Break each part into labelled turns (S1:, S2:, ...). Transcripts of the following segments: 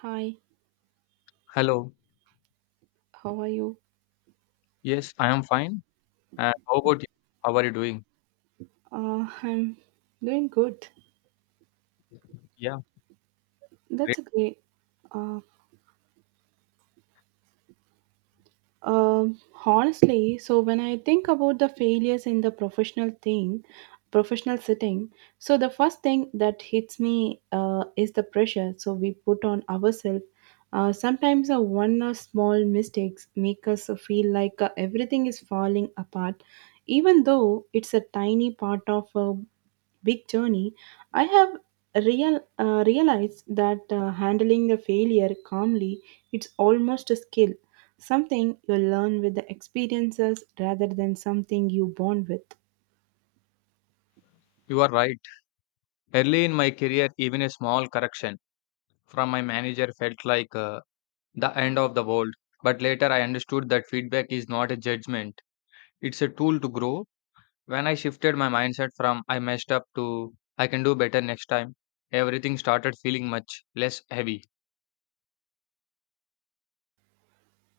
S1: Hi,
S2: Hello.
S1: how are you?
S2: Yes, I am fine. And how about you? How are you doing?
S1: I'm doing good.
S2: Yeah, great.
S1: That's a great. Uh, um Honestly, so when I think about the failures in the professional thing, professional setting, so the first thing that hits me is the pressure. So we put on ourselves. Sometimes a one or small mistakes make us feel like everything is falling apart, even though it's a tiny part of big journey, I have realized that handling the failure calmly it's almost a skill, something you learn with the experiences rather than something you born with.
S2: You are right. Early in my career, even a small correction from my manager felt like the end of the world. But later, I understood that feedback is not a judgment, it's a tool to grow. When I shifted my mindset from I messed up to I can do better next time, everything started feeling much less heavy.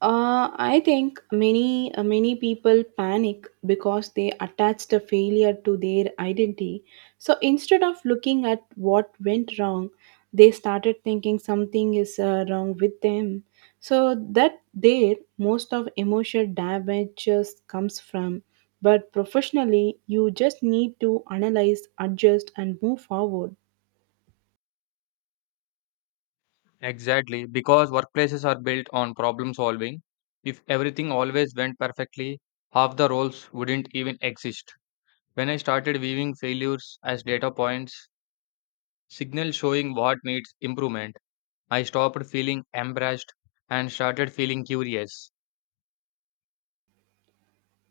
S1: I think many people panic because they attach the failure to their identity. So instead of looking at what went wrong, they started thinking something is wrong with them. So that there most of emotional damage just comes from. But professionally, you just need to analyze, adjust, and move forward.
S2: Exactly, because workplaces are built on problem solving. If everything always went perfectly, half the roles wouldn't even exist. When I started viewing failures as data points, signals showing what needs improvement, I stopped feeling embarrassed and started feeling curious.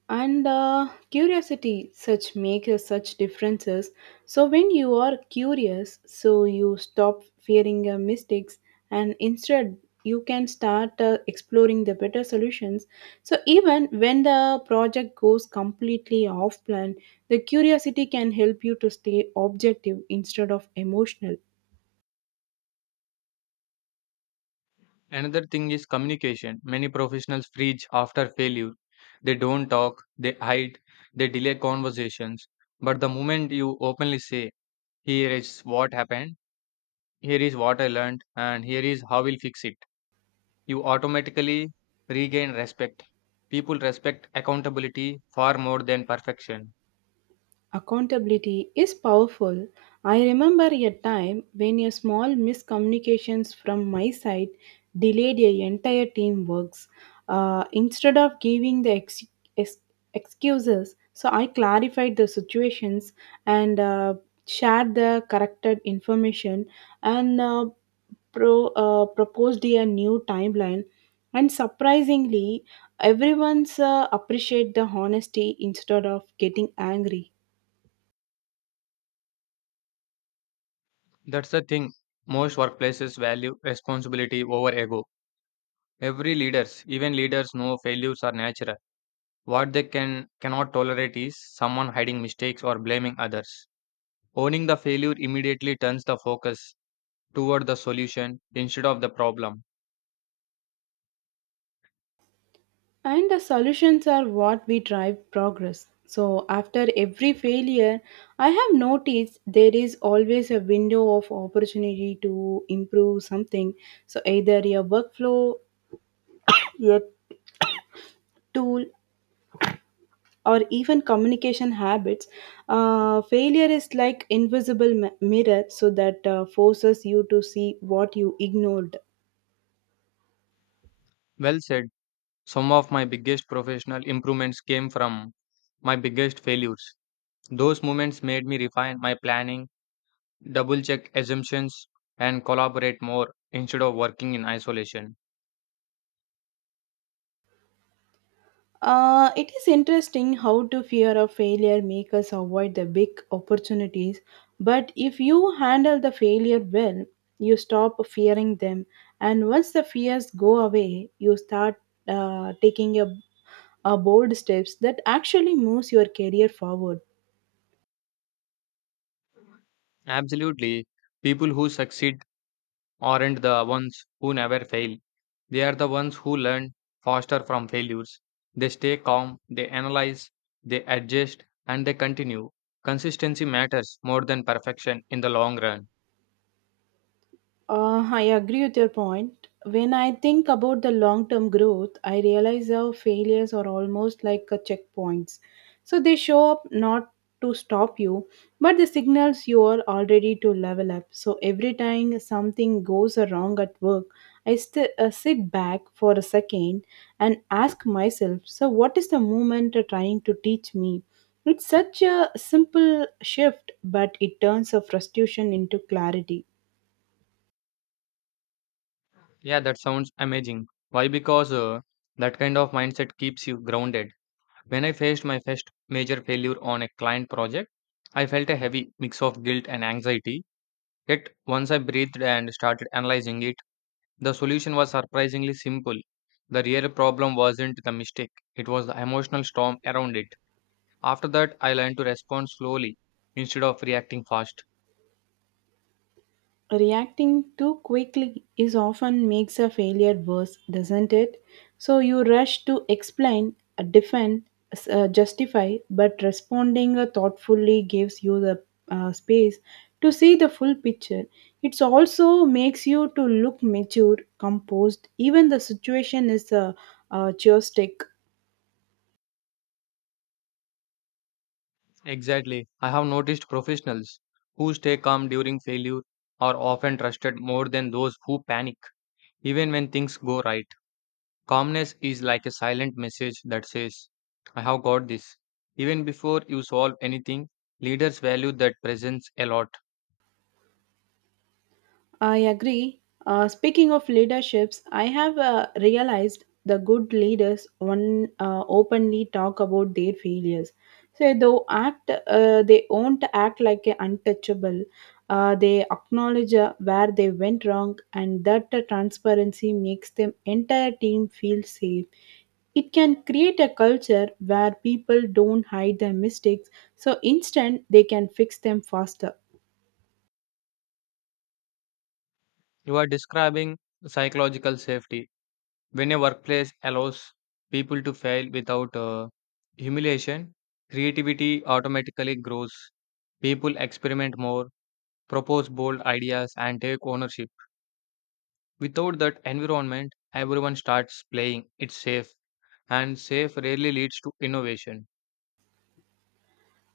S1: And curiosity such make a such differences, so when you are curious, so you stop fearing mistakes, and instead you can start exploring the better solutions, so even when the project goes completely off plan, the curiosity can help you to stay objective instead of emotional.
S2: Another thing is communication. Many professionals preach after failure. They don't talk, they hide, they delay conversations. But the moment you openly say, here is what happened, here is what I learned, and here is how we'll fix it. You automatically regain respect. People respect accountability far more than perfection.
S1: Accountability is powerful. I remember a time when a small miscommunications from my side delayed a entire team works. Instead of giving the ex- excuses, so I clarified the situations and shared the corrected information and proposed a new timeline, and surprisingly everyone's appreciate the honesty instead of getting angry.
S2: That's the thing. Most workplaces value responsibility over ego. Every leaders, even leaders know failures are natural. What they can cannot tolerate is someone hiding mistakes or blaming others. Owning the failure immediately turns the focus toward the solution instead of the problem.
S1: And the solutions are what we drive progress. So, after every failure, I have noticed there is always a window of opportunity to improve something. So, either your workflow, your tool, or even communication habits. Failure is like invisible mirror, so that forces you to see what you ignored.
S2: Well said. Some of my biggest professional improvements came from my biggest failures. Those moments made me refine my planning, double check assumptions, and collaborate more instead of working in isolation.
S1: It is interesting how to fear of failure make us avoid the big opportunities, but if you handle the failure well, you stop fearing them, and once the fears go away, you start taking a bold steps that actually moves your career forward.
S2: Absolutely, people who succeed aren't the ones who never fail. They are the ones who learn faster from failures. They stay calm, they analyze, they adjust, and they continue. Consistency matters more than perfection in the long run.
S1: I agree with your point. When I think about the long term growth, I realize how failures are almost like a checkpoints. So they show up not to stop you, but the signals you are already to level up. So every time something goes wrong at work, I sit back for a second and ask myself, so what is the moment trying to teach me? It's such a simple shift, but it turns a frustration into clarity.
S2: Yeah, that sounds amazing. Why? Because that kind of mindset keeps you grounded. When I faced my first major failure on a client project, I felt a heavy mix of guilt and anxiety. Yet, once I breathed and started analyzing it, the solution was surprisingly simple. The real problem wasn't the mistake, it was the emotional storm around it. After that, I learned to respond slowly instead of reacting fast.
S1: Reacting too quickly is often makes a failure worse, doesn't it? So you rush to explain, defend, justify, but responding thoughtfully gives you the space to see the full picture. It also makes you to look mature composed even the situation is a joystick.
S2: Exactly. I have noticed professionals who stay calm during failure are often trusted more than those who panic. Even when things go right, calmness is like a silent message that says, I have got this. Even before you solve anything, leaders value that presence a lot.
S1: I agree. Speaking of leaderships, I have realized the good leaders on openly talk about their failures. So they won't act like a untouchable. They acknowledge where they went wrong, and that transparency makes them entire team feel safe. It can create a culture where people don't hide their mistakes, so instead they can fix them faster.
S2: You are describing psychological safety. When a workplace allows people to fail without humiliation, creativity automatically grows. People experiment more propose bold ideas, and take ownership. Without that environment, everyone starts playing it safe, and safe rarely leads to innovation.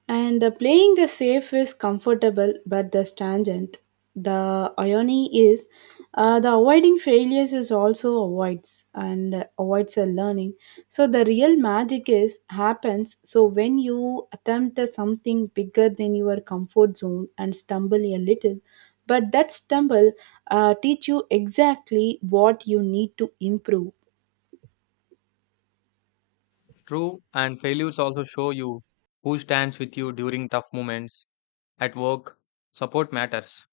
S1: And playing the safe is comfortable, but the tangent. The irony is, the avoiding failures is also avoids a learning. So the real magic is happens. So when you attempt something bigger than your comfort zone and stumble a little, but that stumble teach you exactly what you need to improve.
S2: True, and failures also show you who stands with you during tough moments. At work, support matters.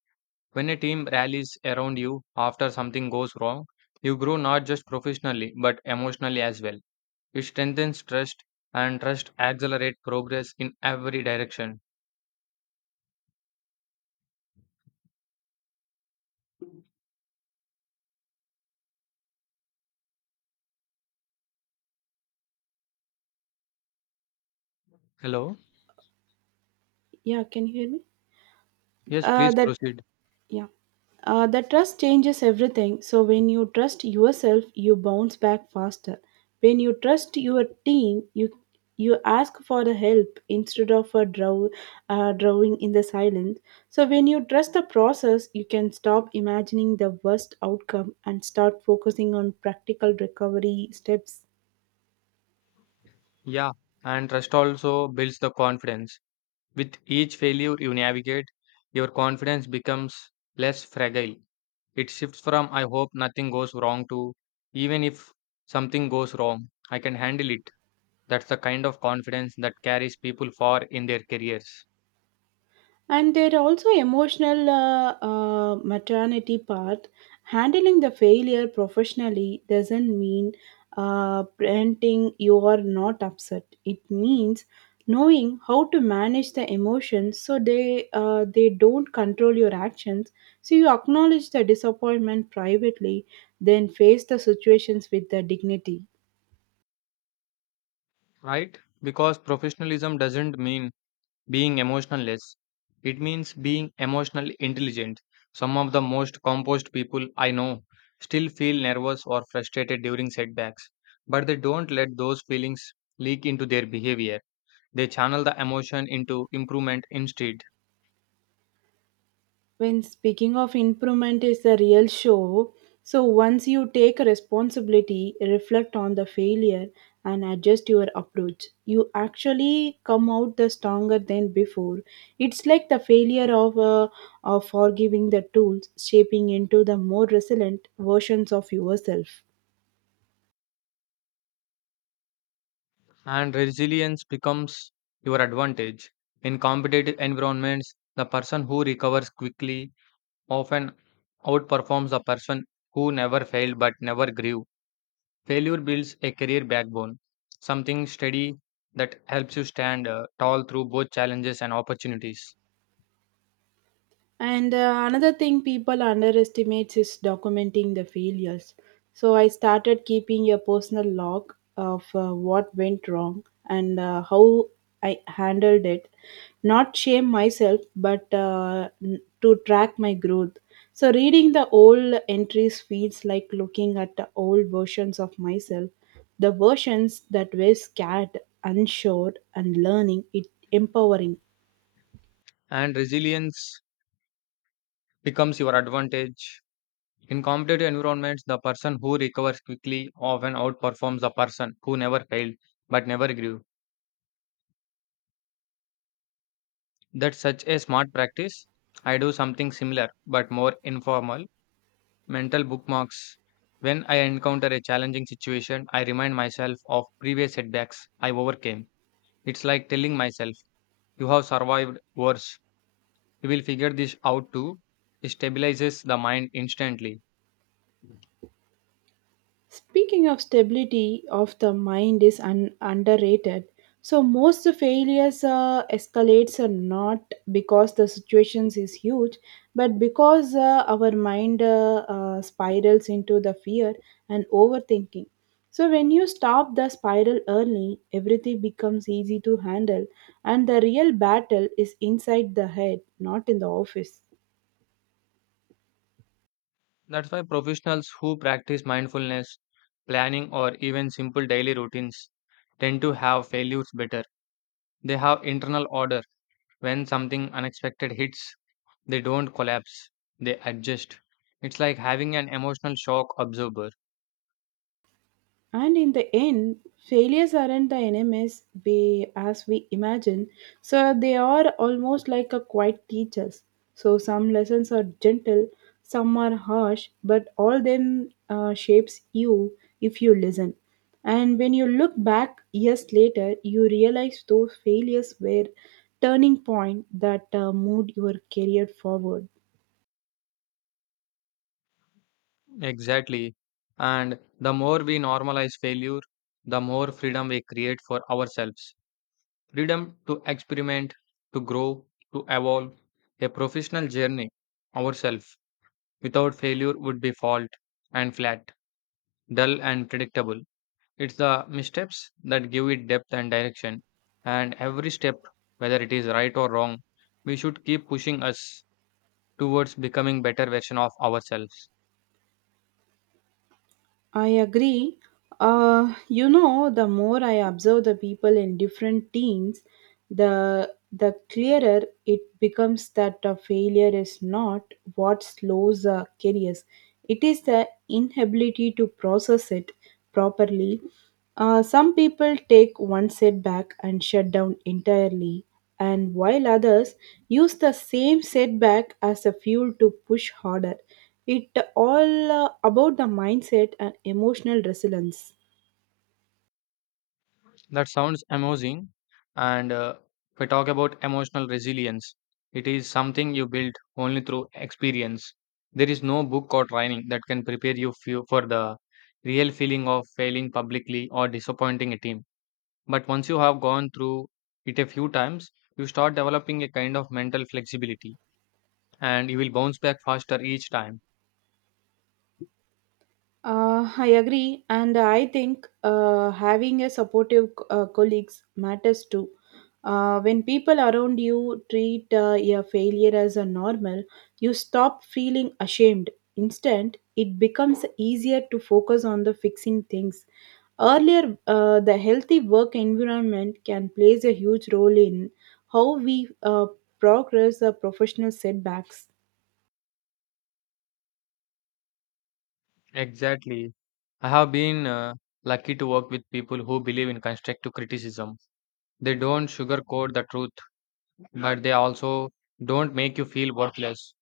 S2: When a team rallies around you after something goes wrong, you grow not just professionally but emotionally as well. It strengthens trust, and trust accelerates progress in every direction. Hello?
S1: Yeah, can you hear me?
S2: Yes, please
S1: That.
S2: proceed.
S1: Yeah. The trust changes everything. So when you trust yourself, you bounce back faster. When you trust your team, you ask for the help instead of a draw, drawing in the silence. So when you trust the process, you can stop imagining the worst outcome and start focusing on practical recovery steps.
S2: Yeah, and trust also builds the confidence. With each failure you navigate, your confidence becomes less fragile. It shifts from I hope nothing goes wrong to even if something goes wrong, I can handle it. That's the kind of confidence that carries people far in their careers,
S1: And there are also emotional maternity part, handling the failure professionally doesn't mean parenting you are not upset, it means knowing how to manage the emotions so they don't control your actions, so you acknowledge the disappointment privately then face the situations with the dignity.
S2: right? Because professionalism doesn't mean being emotionless, it means being emotionally intelligent. Some of the most composed people I know still feel nervous or frustrated during setbacks, but they don't let those feelings leak into their behavior. They channel the emotion into improvement instead,
S1: When speaking of improvement is the real show, so once you take responsibility, reflect on the failure and adjust your approach, you actually come out the stronger than before. It's like the failure of forgiving the tools shaping into the more resilient versions of yourself.
S2: and resilience becomes your advantage. In competitive environments, the person who recovers quickly often outperforms the person who never failed but never grew. Failure builds a career backbone, something steady that helps you stand tall through both challenges and opportunities.
S1: And another thing people underestimates is documenting the failures. So I started keeping a personal log of what went wrong and how I handled it. Not shame myself, but to track my growth. So reading the old entries feels like looking at the old versions of myself, the versions that were scared, unsure, and learning. It empowering.
S2: And resilience becomes your advantage. In competitive environments, the person who recovers quickly often outperforms the person who never failed but never grew. That's such a smart practice. I do something similar but more informal mental bookmarks. When I encounter a challenging situation, I remind myself of previous setbacks I overcame. It's like telling myself, you have survived worse. You will figure this out too. It stabilizes the mind instantly.
S1: Speaking of stability of the mind is underrated. So most the failures escalates are not because the situations is huge, but because our mind spirals into the fear and overthinking. So when you stop the spiral early, everything becomes easy to handle, and the real battle is inside the head, not in the office.
S2: That's why professionals who practice mindfulness, planning, or even simple daily routines tend to have failures better. They have internal order. When something unexpected hits, they don't collapse, they adjust. It's like having an emotional shock absorber.
S1: And in the end, failures aren't the enemies we as we imagine, so they are almost like a quiet teachers. So some lessons are gentle, some are harsh, but all them shapes you if you listen. And when you look back years later, you realize those failures were turning point that moved your career forward.
S2: Exactly. And the more we normalize failure, the more freedom we create for ourselves. Freedom to experiment, to grow, to evolve a professional journey ourselves without failure would be fault and flat, dull and predictable. It's the missteps that give it depth and direction, and every step, whether it is right or wrong, we should keep pushing us towards becoming better version of ourselves.
S1: I agree. You know, the more I observe the people in different teams, the clearer it becomes that a failure is not what slows careers. It is the inability to process it properly. Some people take one setback and shut down entirely, and while others use the same setback as a fuel to push harder. It all about the mindset and emotional resilience.
S2: That sounds amazing. And If we talk about emotional resilience, it is something you build only through experience. There is no book or training that can prepare you for the real feeling of failing publicly or disappointing a team. But once you have gone through it a few times, you start developing a kind of mental flexibility and you will bounce back faster each time.
S1: I agree, and I think having a supportive colleagues matters too. When people around you treat your failure as a normal, you stop feeling ashamed. Instead, it becomes easier to focus on the fixing things. Earlier, the healthy work environment can plays a huge role in how we progress the professional setbacks.
S2: Exactly. I have been lucky to work with people who believe in constructive criticism. They don't sugarcoat the truth but they also don't make you feel worthless.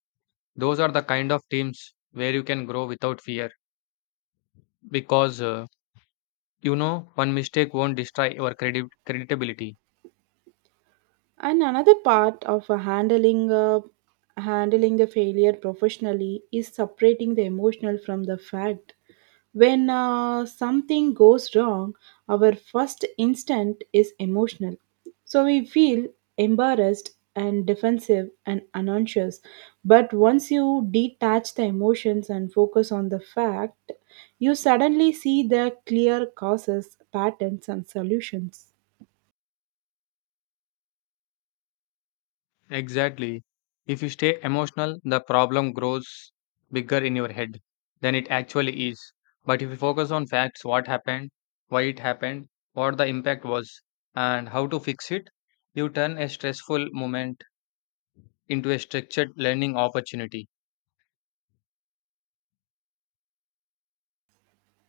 S2: Those are the kind of teams where you can grow without fear because you know one mistake won't destroy your credit creditability.
S1: And another part of handling the failure professionally is separating the emotional from the fact. When something goes wrong, our first instinct is emotional. So we feel embarrassed and defensive and unconscious. But once you detach the emotions and focus on the fact, you suddenly see the clear causes, patterns, and solutions.
S2: Exactly. If you stay emotional, the problem grows bigger in your head than it actually is. But if you focus on facts, what happened, why it happened, what the impact was, and how to fix it, you turn a stressful moment into a structured learning opportunity.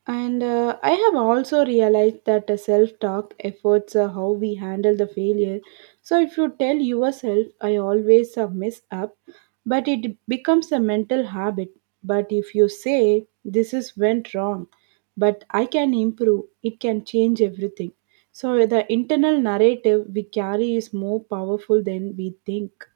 S1: And I have also realized that the self talk efforts how we handle the failure. So if you tell yourself, I always mess up, but it becomes a mental habit. But if you say, this is went wrong, but I can improve, it can change everything. So the internal narrative we carry is more powerful than we think.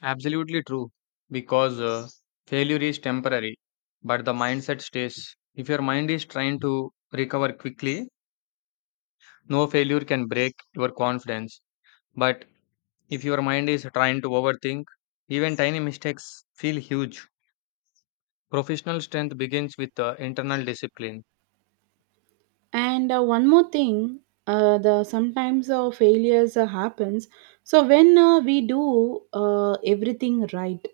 S2: Absolutely true, because failure is temporary, but the mindset stays. If your mind is trying to recover quickly, no failure can break your confidence. But if your mind is trying to overthink, even tiny mistakes feel huge. Professional strength begins with internal discipline.
S1: And one more thing, the sometimes failures happens, so when we do everything right,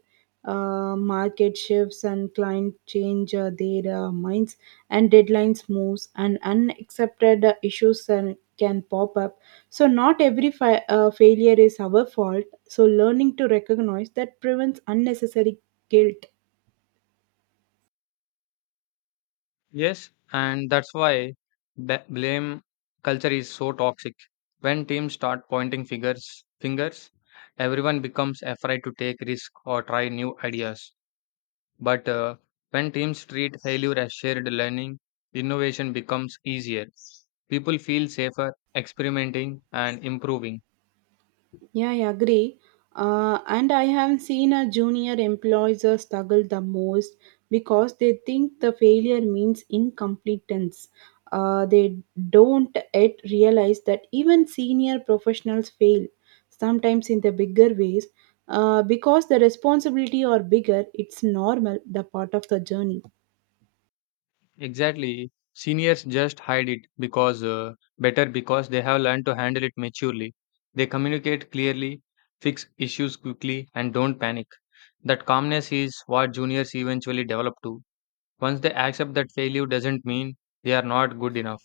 S1: market shifts and client change their minds and deadlines moves and unaccepted issues and can pop up, so not every failure is our fault, so learning to recognize that prevents unnecessary guilt.
S2: Yes, and that's why blame culture is so toxic. When teams start pointing fingers, everyone becomes afraid to take risk or try new ideas. But when teams treat failure as shared learning, innovation becomes easier. People feel safer experimenting and improving.
S1: Yeah, I agree. And I have seen a junior employees struggle the most because they think the failure means incompetence. They don't yet realize that even senior professionals fail sometimes in the bigger ways because the responsibility are bigger. It's normal, the part of the journey.
S2: Exactly. Seniors just hide it because better because they have learned to handle it maturely. They communicate clearly, fix issues quickly, and don't panic. That calmness is what juniors eventually develop to. Once they accept that failure doesn't mean they are not good enough.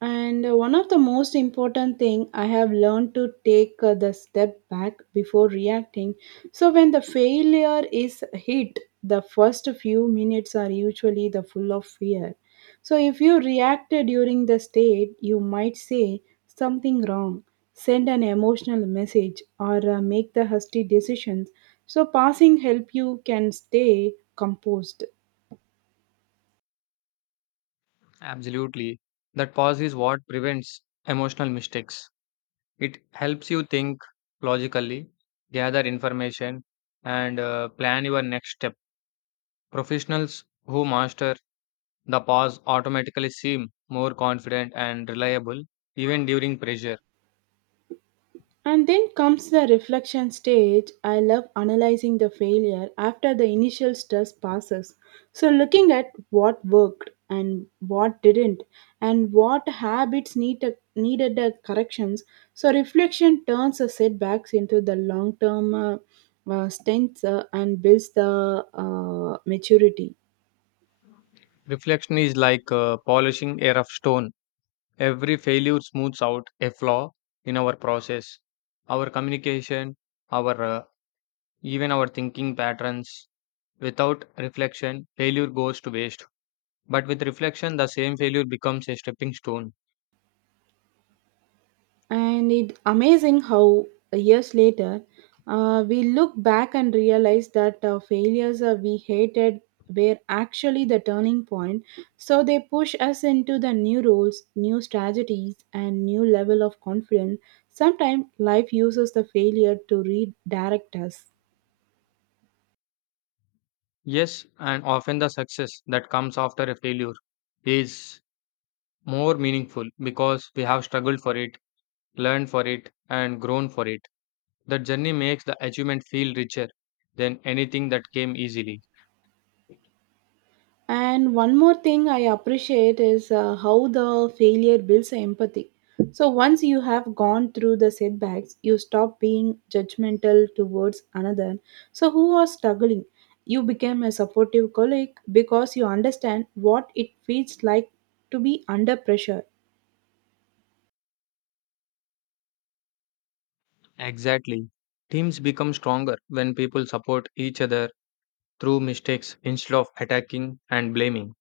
S1: And one of the most important thing I have learned to take the step back before reacting. So when the failure is hit, the first few minutes are usually the full of fear. So if you react during the state, you might say something wrong, send an emotional message, or make the hasty decisions. So passing help you can stay composed.
S2: Absolutely. That pause is what prevents emotional mistakes. It helps you think logically, gather information, and plan your next step. Professionals who master the pause automatically seem more confident and reliable even during pressure.
S1: And then comes the reflection stage. I love analyzing the failure after the initial stress passes. So, looking at what worked and what didn't, and what habits needed the corrections. So, reflection turns the setbacks into the long term strengths and builds the maturity.
S2: Reflection is like polishing a rough stone. Every failure smooths out a flaw in our process, our communication, our even our thinking patterns. Without reflection, failure goes to waste. But with reflection, the same failure becomes a stepping stone.
S1: And it's amazing how years later we look back and realize that failures we hated were actually the turning point, so they push us into the new roles, new strategies, and new level of confidence. Sometimes life uses the failure to redirect us.
S2: Yes, and often the success that comes after a failure is more meaningful because we have struggled for it, learned for it, and grown for it. The journey makes the achievement feel richer than anything that came easily.
S1: And one more thing I appreciate is how the failure builds empathy. So once you have gone through the setbacks, you stop being judgmental towards another. So who are struggling? You become a supportive colleague because you understand what it feels like to be under pressure.
S2: Exactly. Teams become stronger when people support each other through mistakes instead of attacking and blaming.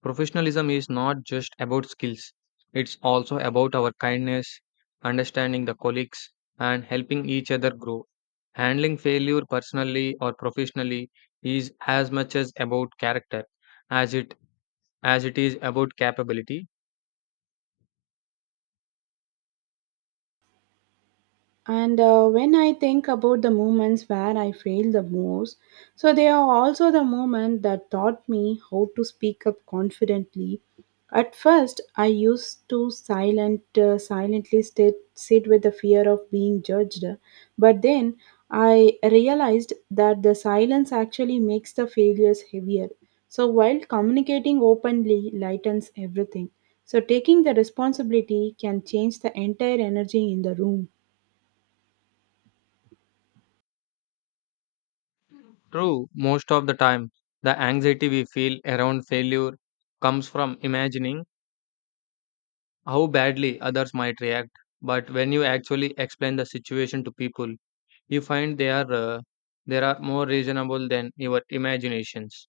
S2: Professionalism is not just about skills, it's also about our kindness, understanding the colleagues, and helping each other grow. Handling failure personally or professionally is as much as about character as it as it is about capability.
S1: And When I think about the moments where I failed the most, so they are also the moments that taught me how to speak up confidently. At first, I used to silent, silently sit with the fear of being judged, but then I realized that the silence actually makes the failures heavier. So while communicating openly lightens everything. So taking the responsibility can change the entire energy in the room.
S2: True, most of the time, the anxiety we feel around failure comes from imagining how badly others might react. But when you actually explain the situation to people, you find they are there are more reasonable than your imaginations.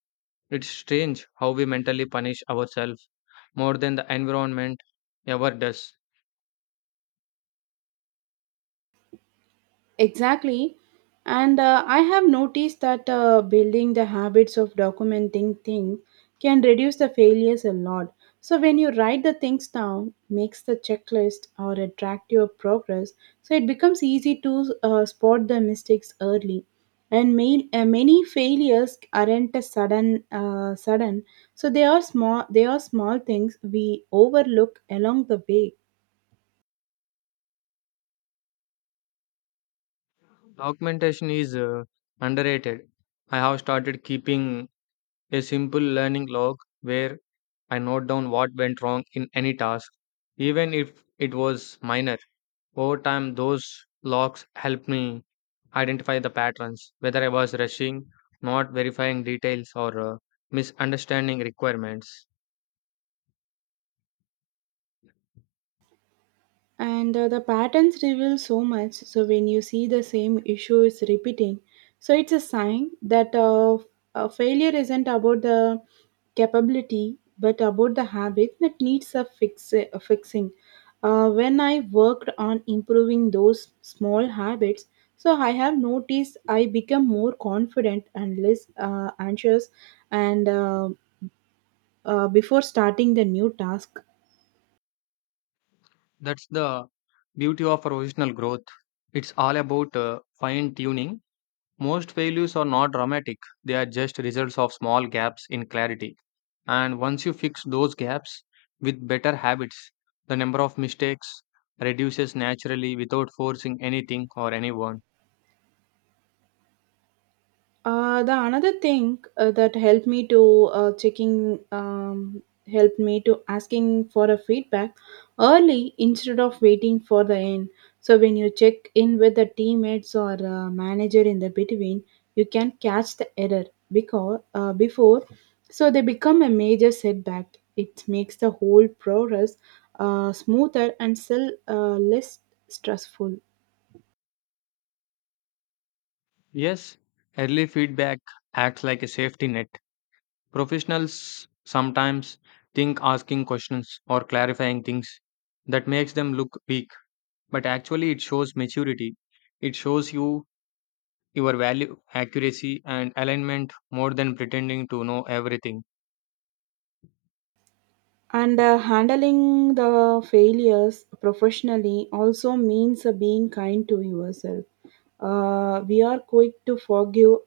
S2: It's strange how we mentally punish ourselves more than the environment ever does.
S1: Exactly. And I have noticed that building the habits of documenting things can reduce the failures a lot. So when you write the things down, makes the checklist or a track your progress, so it becomes easy to spot the mistakes early. Many failures aren't a sudden, sudden. So they are small. They are small things we overlook along the way.
S2: Documentation is underrated. I have started keeping a simple learning log where I note down what went wrong in any task, even if it was minor. Over time, those logs helped me identify the patterns, whether I was rushing, not verifying details, or misunderstanding requirements.
S1: And The patterns reveal so much so when you see the same issue is repeating, so it's a sign that a failure isn't about the capability but about the habit that needs a fixing. When I worked on improving those small habits, so I have noticed I become more confident and less anxious and before starting the new task.
S2: That's the beauty of professional growth. It's all about fine tuning. Most failures are not dramatic, they are just results of small gaps in clarity. And once you fix those gaps with better habits, the number of mistakes reduces naturally without forcing anything or anyone.
S1: The another thing that helped me to checking helped me to asking for a feedback early instead of waiting for the end. So when you check in with the teammates or manager in the between, you can catch the error because before, so they become a major setback. It makes the whole progress smoother and still less stressful.
S2: Yes, early feedback acts like a safety net. Professionals sometimes think asking questions or clarifying things that makes them look weak, but actually it shows maturity. It shows you your value, accuracy, and alignment more than pretending to know everything.
S1: And Handling the failures professionally also means being kind to yourself. We are quick to forgive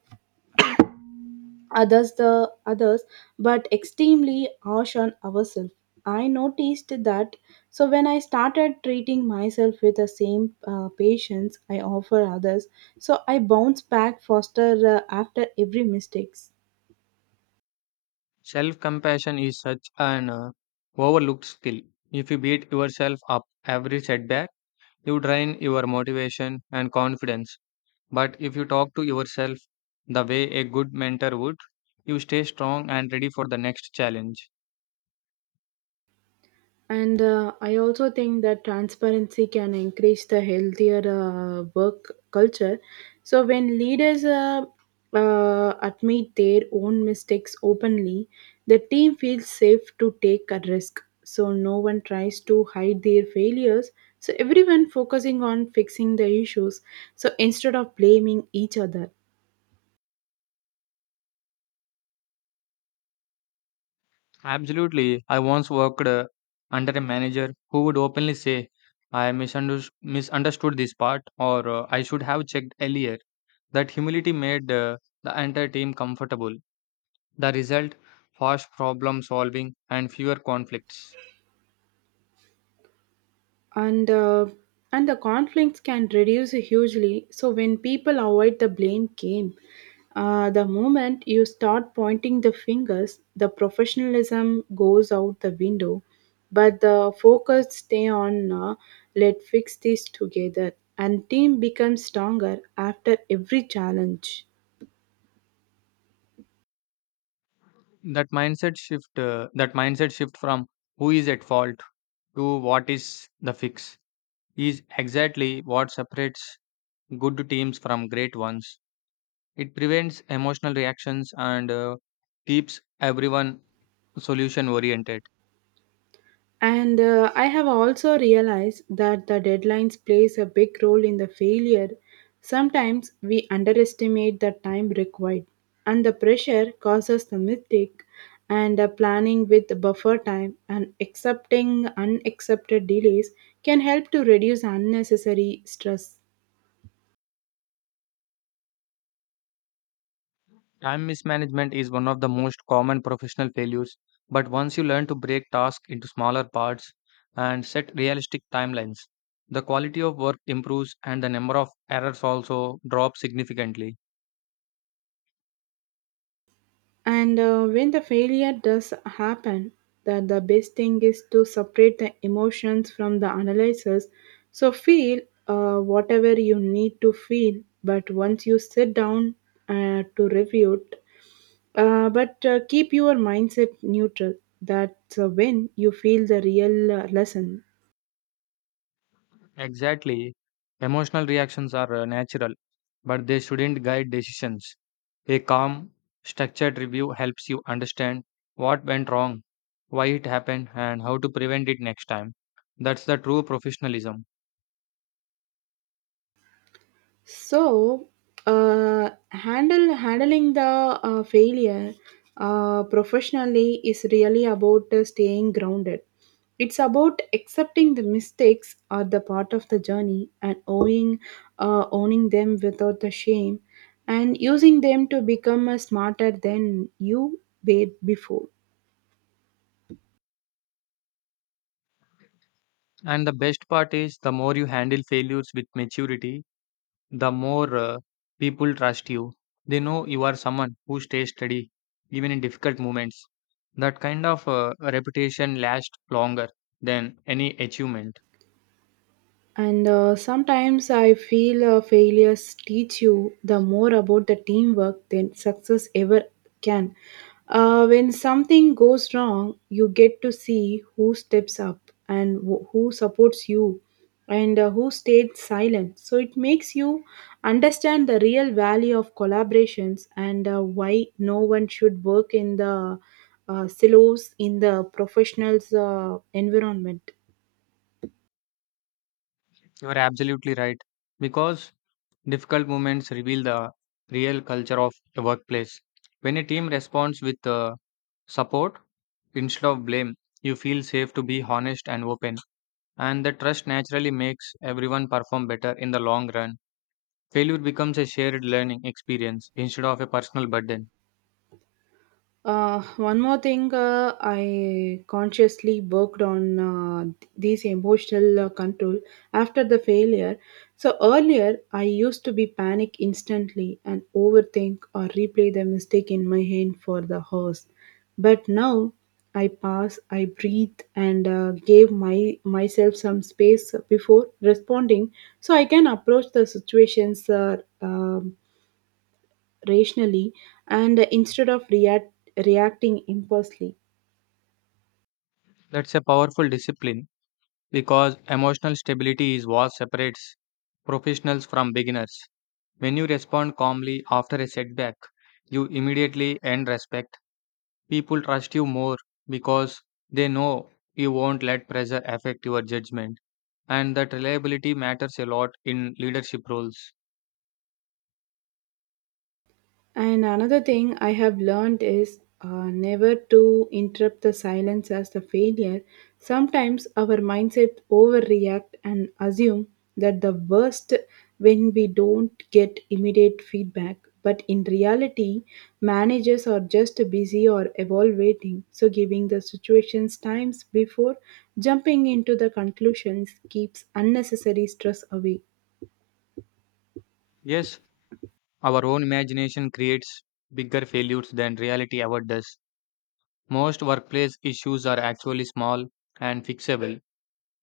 S1: others the others, but extremely harsh on ourselves. I noticed that. So when I started treating myself with the same patience I offer others, so I bounce back faster after every mistakes.
S2: Self compassion is such an overlooked skill. If you beat yourself up every setback, you drain your motivation and confidence. But if you talk to yourself the way a good mentor would, you stay strong and ready for the next challenge.
S1: And I also think that transparency can increase the healthier work culture. So when leaders admit their own mistakes openly, the team feels safe to take a risk. So no one tries to hide their failures. So everyone focusing on fixing the issues. So instead of blaming each other.
S2: Absolutely. I once worked under a manager who would openly say, I misunderstood this part, or I should have checked earlier. That humility made the entire team comfortable. The result fast problem solving and fewer conflicts.
S1: and uh, and the conflicts can reduce hugely so when people avoid the blame game, the moment you start pointing the fingers, the professionalism goes out the window, but the focus stay on let fix this together, and team becomes stronger after every challenge.
S2: That mindset shift, from who is at fault to what is the fix is exactly what separates good teams from great ones. It prevents emotional reactions and keeps everyone solution oriented.
S1: And I have also realized that the deadlines plays a big role in the failure. Sometimes we underestimate the time required and the pressure causes the mistake, and planning with buffer time and accepting unaccepted delays can help to reduce unnecessary stress.
S2: Time mismanagement is one of the most common professional failures, but once you learn to break tasks into smaller parts and set realistic timelines, the quality of work improves and the number of errors also drops significantly.
S1: And When the failure does happen, that the best thing is to separate the emotions from the analysis. So feel whatever you need to feel, but once you sit down to review it, but keep your mindset neutral. That's when you feel the real lesson.
S2: Exactly, emotional reactions are natural, but they shouldn't guide decisions. A calm, structured review helps you understand what went wrong, why it happened, and how to prevent it next time. That's the true professionalism.
S1: So, handle handling the failure professionally is really about staying grounded. It's about accepting the mistakes are the part of the journey and owning them without the shame and using them to become smarter than you were before.
S2: And the best part is the more you handle failures with maturity, the more people trust you. They know you are someone who stays steady, even in difficult moments. That kind of reputation lasts longer than any achievement.
S1: And Sometimes I feel failures teach you the more about the teamwork than success ever can. When something goes wrong, you get to see who steps up and who supports you and who stayed silent. So it makes you understand the real value of collaborations and why no one should work in the silos in the professionals' environment.
S2: You are absolutely right. Because difficult moments reveal the real culture of the workplace. When a team responds with support instead of blame, you feel safe to be honest and open. And the trust naturally makes everyone perform better in the long run. Failure becomes a shared learning experience instead of a personal burden.
S1: One more thing, I consciously worked on these emotional control after the failure. So earlier, I used to be panic instantly and overthink or replay the mistake in my head for the horse. But now, I pause, I breathe, and gave my myself some space before responding, so I can approach the situations rationally, and instead of reacting impulsively.
S2: That's a powerful discipline because emotional stability is what separates professionals from beginners. When you respond calmly after a setback, you immediately earn respect. People trust you more because they know you won't let pressure affect your judgment, and that reliability matters a lot in leadership roles.
S1: And another thing I have learned is never to interrupt the silence as the failure. Sometimes our mindset overreact and assume that the worst when we don't get immediate feedback. But in reality, managers are just busy or evaluating, so giving the situations times before jumping into the conclusions keeps unnecessary stress away.
S2: Yes, our own imagination creates bigger failures than reality ever does. Most workplace issues are actually small and fixable,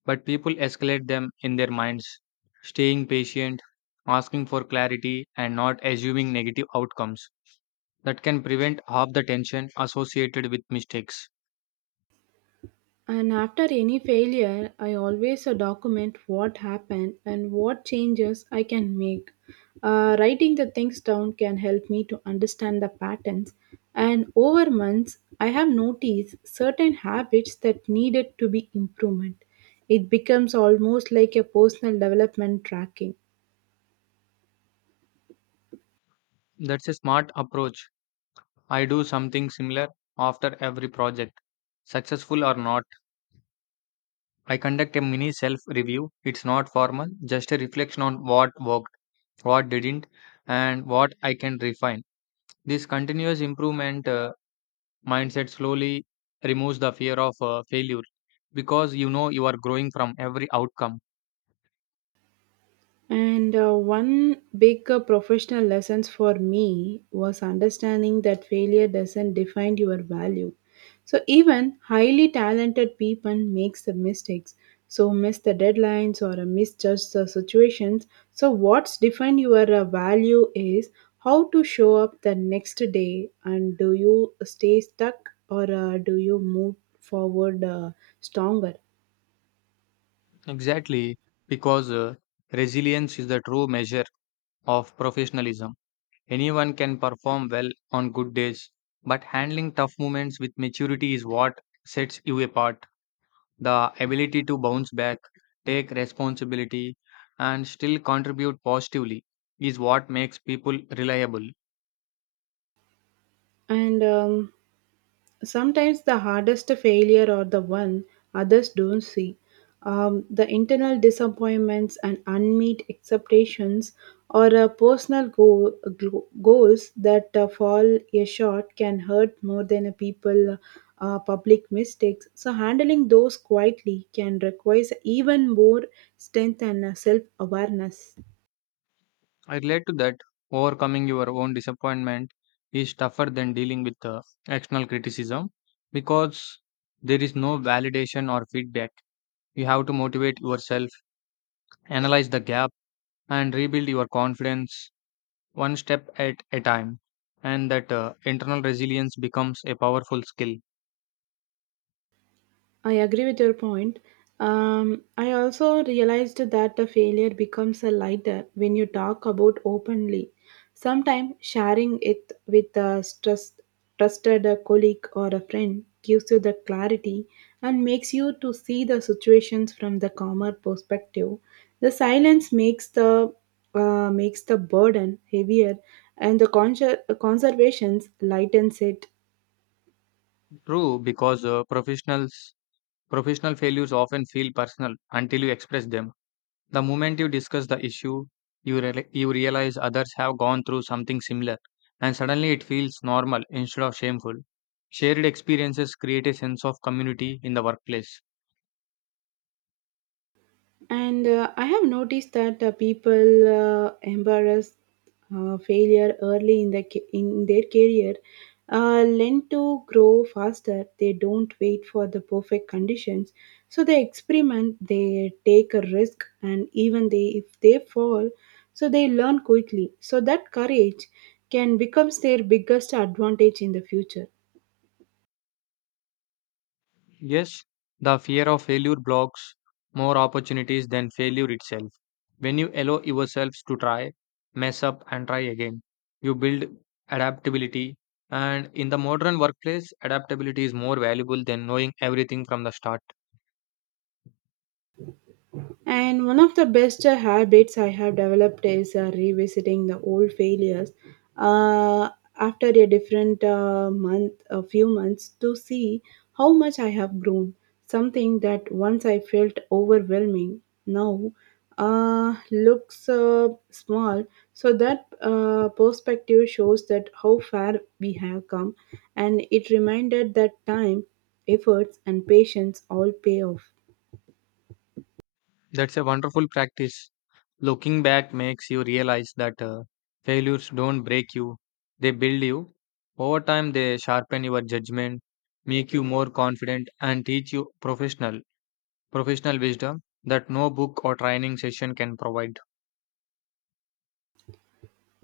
S2: but people escalate them in their minds. Staying patient, asking for clarity, and not assuming negative outcomes that can prevent half the tension associated with mistakes.
S1: And after any failure, I always document what happened and what changes I can make. Writing the things down can help me to understand the patterns. And over months, I have noticed certain habits that needed to be improvement. It becomes almost like a personal development tracking.
S2: That's a smart approach. I do something similar after every project. Successful or not, I conduct a mini self review. It's not formal, just a reflection on what worked, what didn't, and what I can refine. This continuous improvement mindset slowly removes the fear of failure because you know you are growing from every outcome.
S1: And One big professional lessons for me was understanding that failure doesn't define your value. So even highly talented people makes the mistakes. So miss the deadlines or misjudge the situations. So what's define your value is how to show up the next day, and do you stay stuck or do you move forward stronger?
S2: Exactly, because resilience is the true measure of professionalism. Anyone can perform well on good days, but handling tough moments with maturity is what sets you apart. The ability to bounce back, take responsibility, and still contribute positively is what makes people reliable.
S1: And Sometimes the hardest failure are the one others don't see. The internal disappointments and unmet expectations or personal goals that fall a short can hurt more than a people public mistakes. So handling those quietly can require even more strength and self awareness.
S2: I relate to that. Overcoming your own disappointment is tougher than dealing with external criticism because there is no validation or feedback. You have to motivate yourself, analyze the gap and rebuild your confidence one step at a time. And that internal resilience becomes a powerful skill.
S1: I agree with your point. I also realized that the failure becomes a lighter when you talk about openly. Sometimes sharing it with a trusted colleague or a friend gives you the clarity and makes you to see the situations from the calmer perspective. The silence makes the burden heavier, and the conservations lightens it.
S2: True, because professional failures often feel personal until you express them. The moment you discuss the issue, you realize others have gone through something similar, and suddenly it feels normal instead of shameful. Shared experiences create a sense of community in the workplace.
S1: And I have noticed that people embarrass failure early in the in their career, learn to grow faster. They don't wait for the perfect conditions, so they experiment. They take a risk, and even they if they fall, so they learn quickly. So that courage can becomes their biggest advantage in the future.
S2: Yes, the fear of failure blocks more opportunities than failure itself. When you allow yourselves to try, mess up, and try again, you build adaptability. And in the modern workplace, adaptability is more valuable than knowing everything from the start.
S1: And one of the best habits I have developed is revisiting the old failures uh, after a different month, a few months, to see how much I have grown. Something that once I felt overwhelming now looks small. So that perspective shows that how far we have come, and it reminded that time, efforts, and patience all pay off.
S2: That's a wonderful practice. Looking back makes you realize that failures don't break you, they build you. Over time, they sharpen your judgment, make you more confident, and teach you professional wisdom that no book or training session can provide.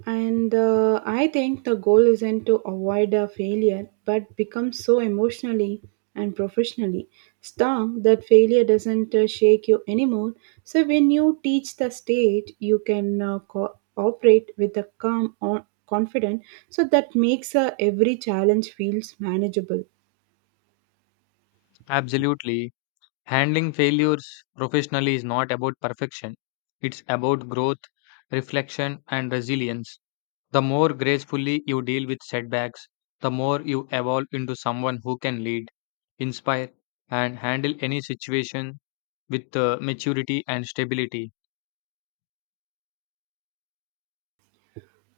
S1: And I think the goal isn't to avoid a failure, but become so emotionally and professionally strong that failure doesn't shake you anymore. So when you teach the stage, you can operate with a calm, or confident. So that makes every challenge feels manageable.
S2: Absolutely. Handling failures professionally is not about perfection, it's about growth, reflection, and resilience. The more gracefully you deal with setbacks, the more you evolve into someone who can lead, inspire, and handle any situation with maturity and stability.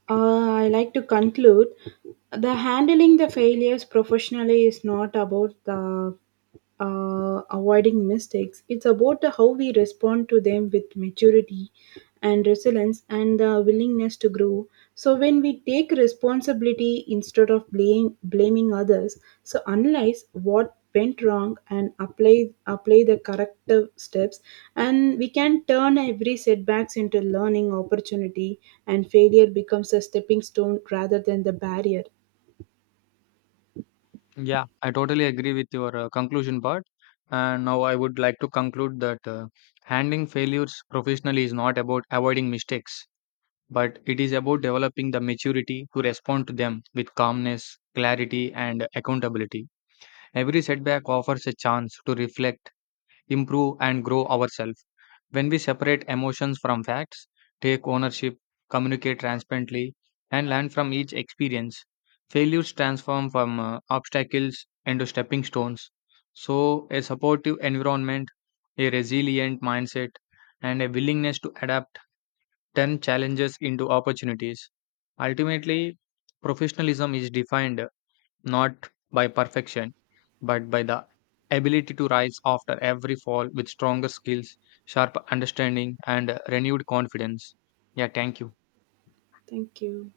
S1: I like to conclude the handling the failures professionally is not about the avoiding mistakes. It's about the how we respond to them with maturity and resilience and the willingness to grow. So when we take responsibility instead of blaming others, so analyze what went wrong and apply the corrective steps, and we can turn every setbacks into learning opportunity, and failure becomes a stepping stone rather than the barrier.
S2: Yeah, I totally agree with your conclusion part. And now I would like to conclude that handling failures professionally is not about avoiding mistakes, but it is about developing the maturity to respond to them with calmness, clarity, and accountability. Every setback offers a chance to reflect improve, and grow ourselves. When we separate emotions from facts, take ownership, communicate transparently, and learn from each experience, failures transform from obstacles into stepping stones. So, a supportive environment, a resilient mindset, and a willingness to adapt turn challenges into opportunities. Ultimately, professionalism is defined not by perfection, but by the ability to rise after every fall with stronger skills, sharp understanding, and renewed confidence. Yeah, thank you.
S1: Thank you.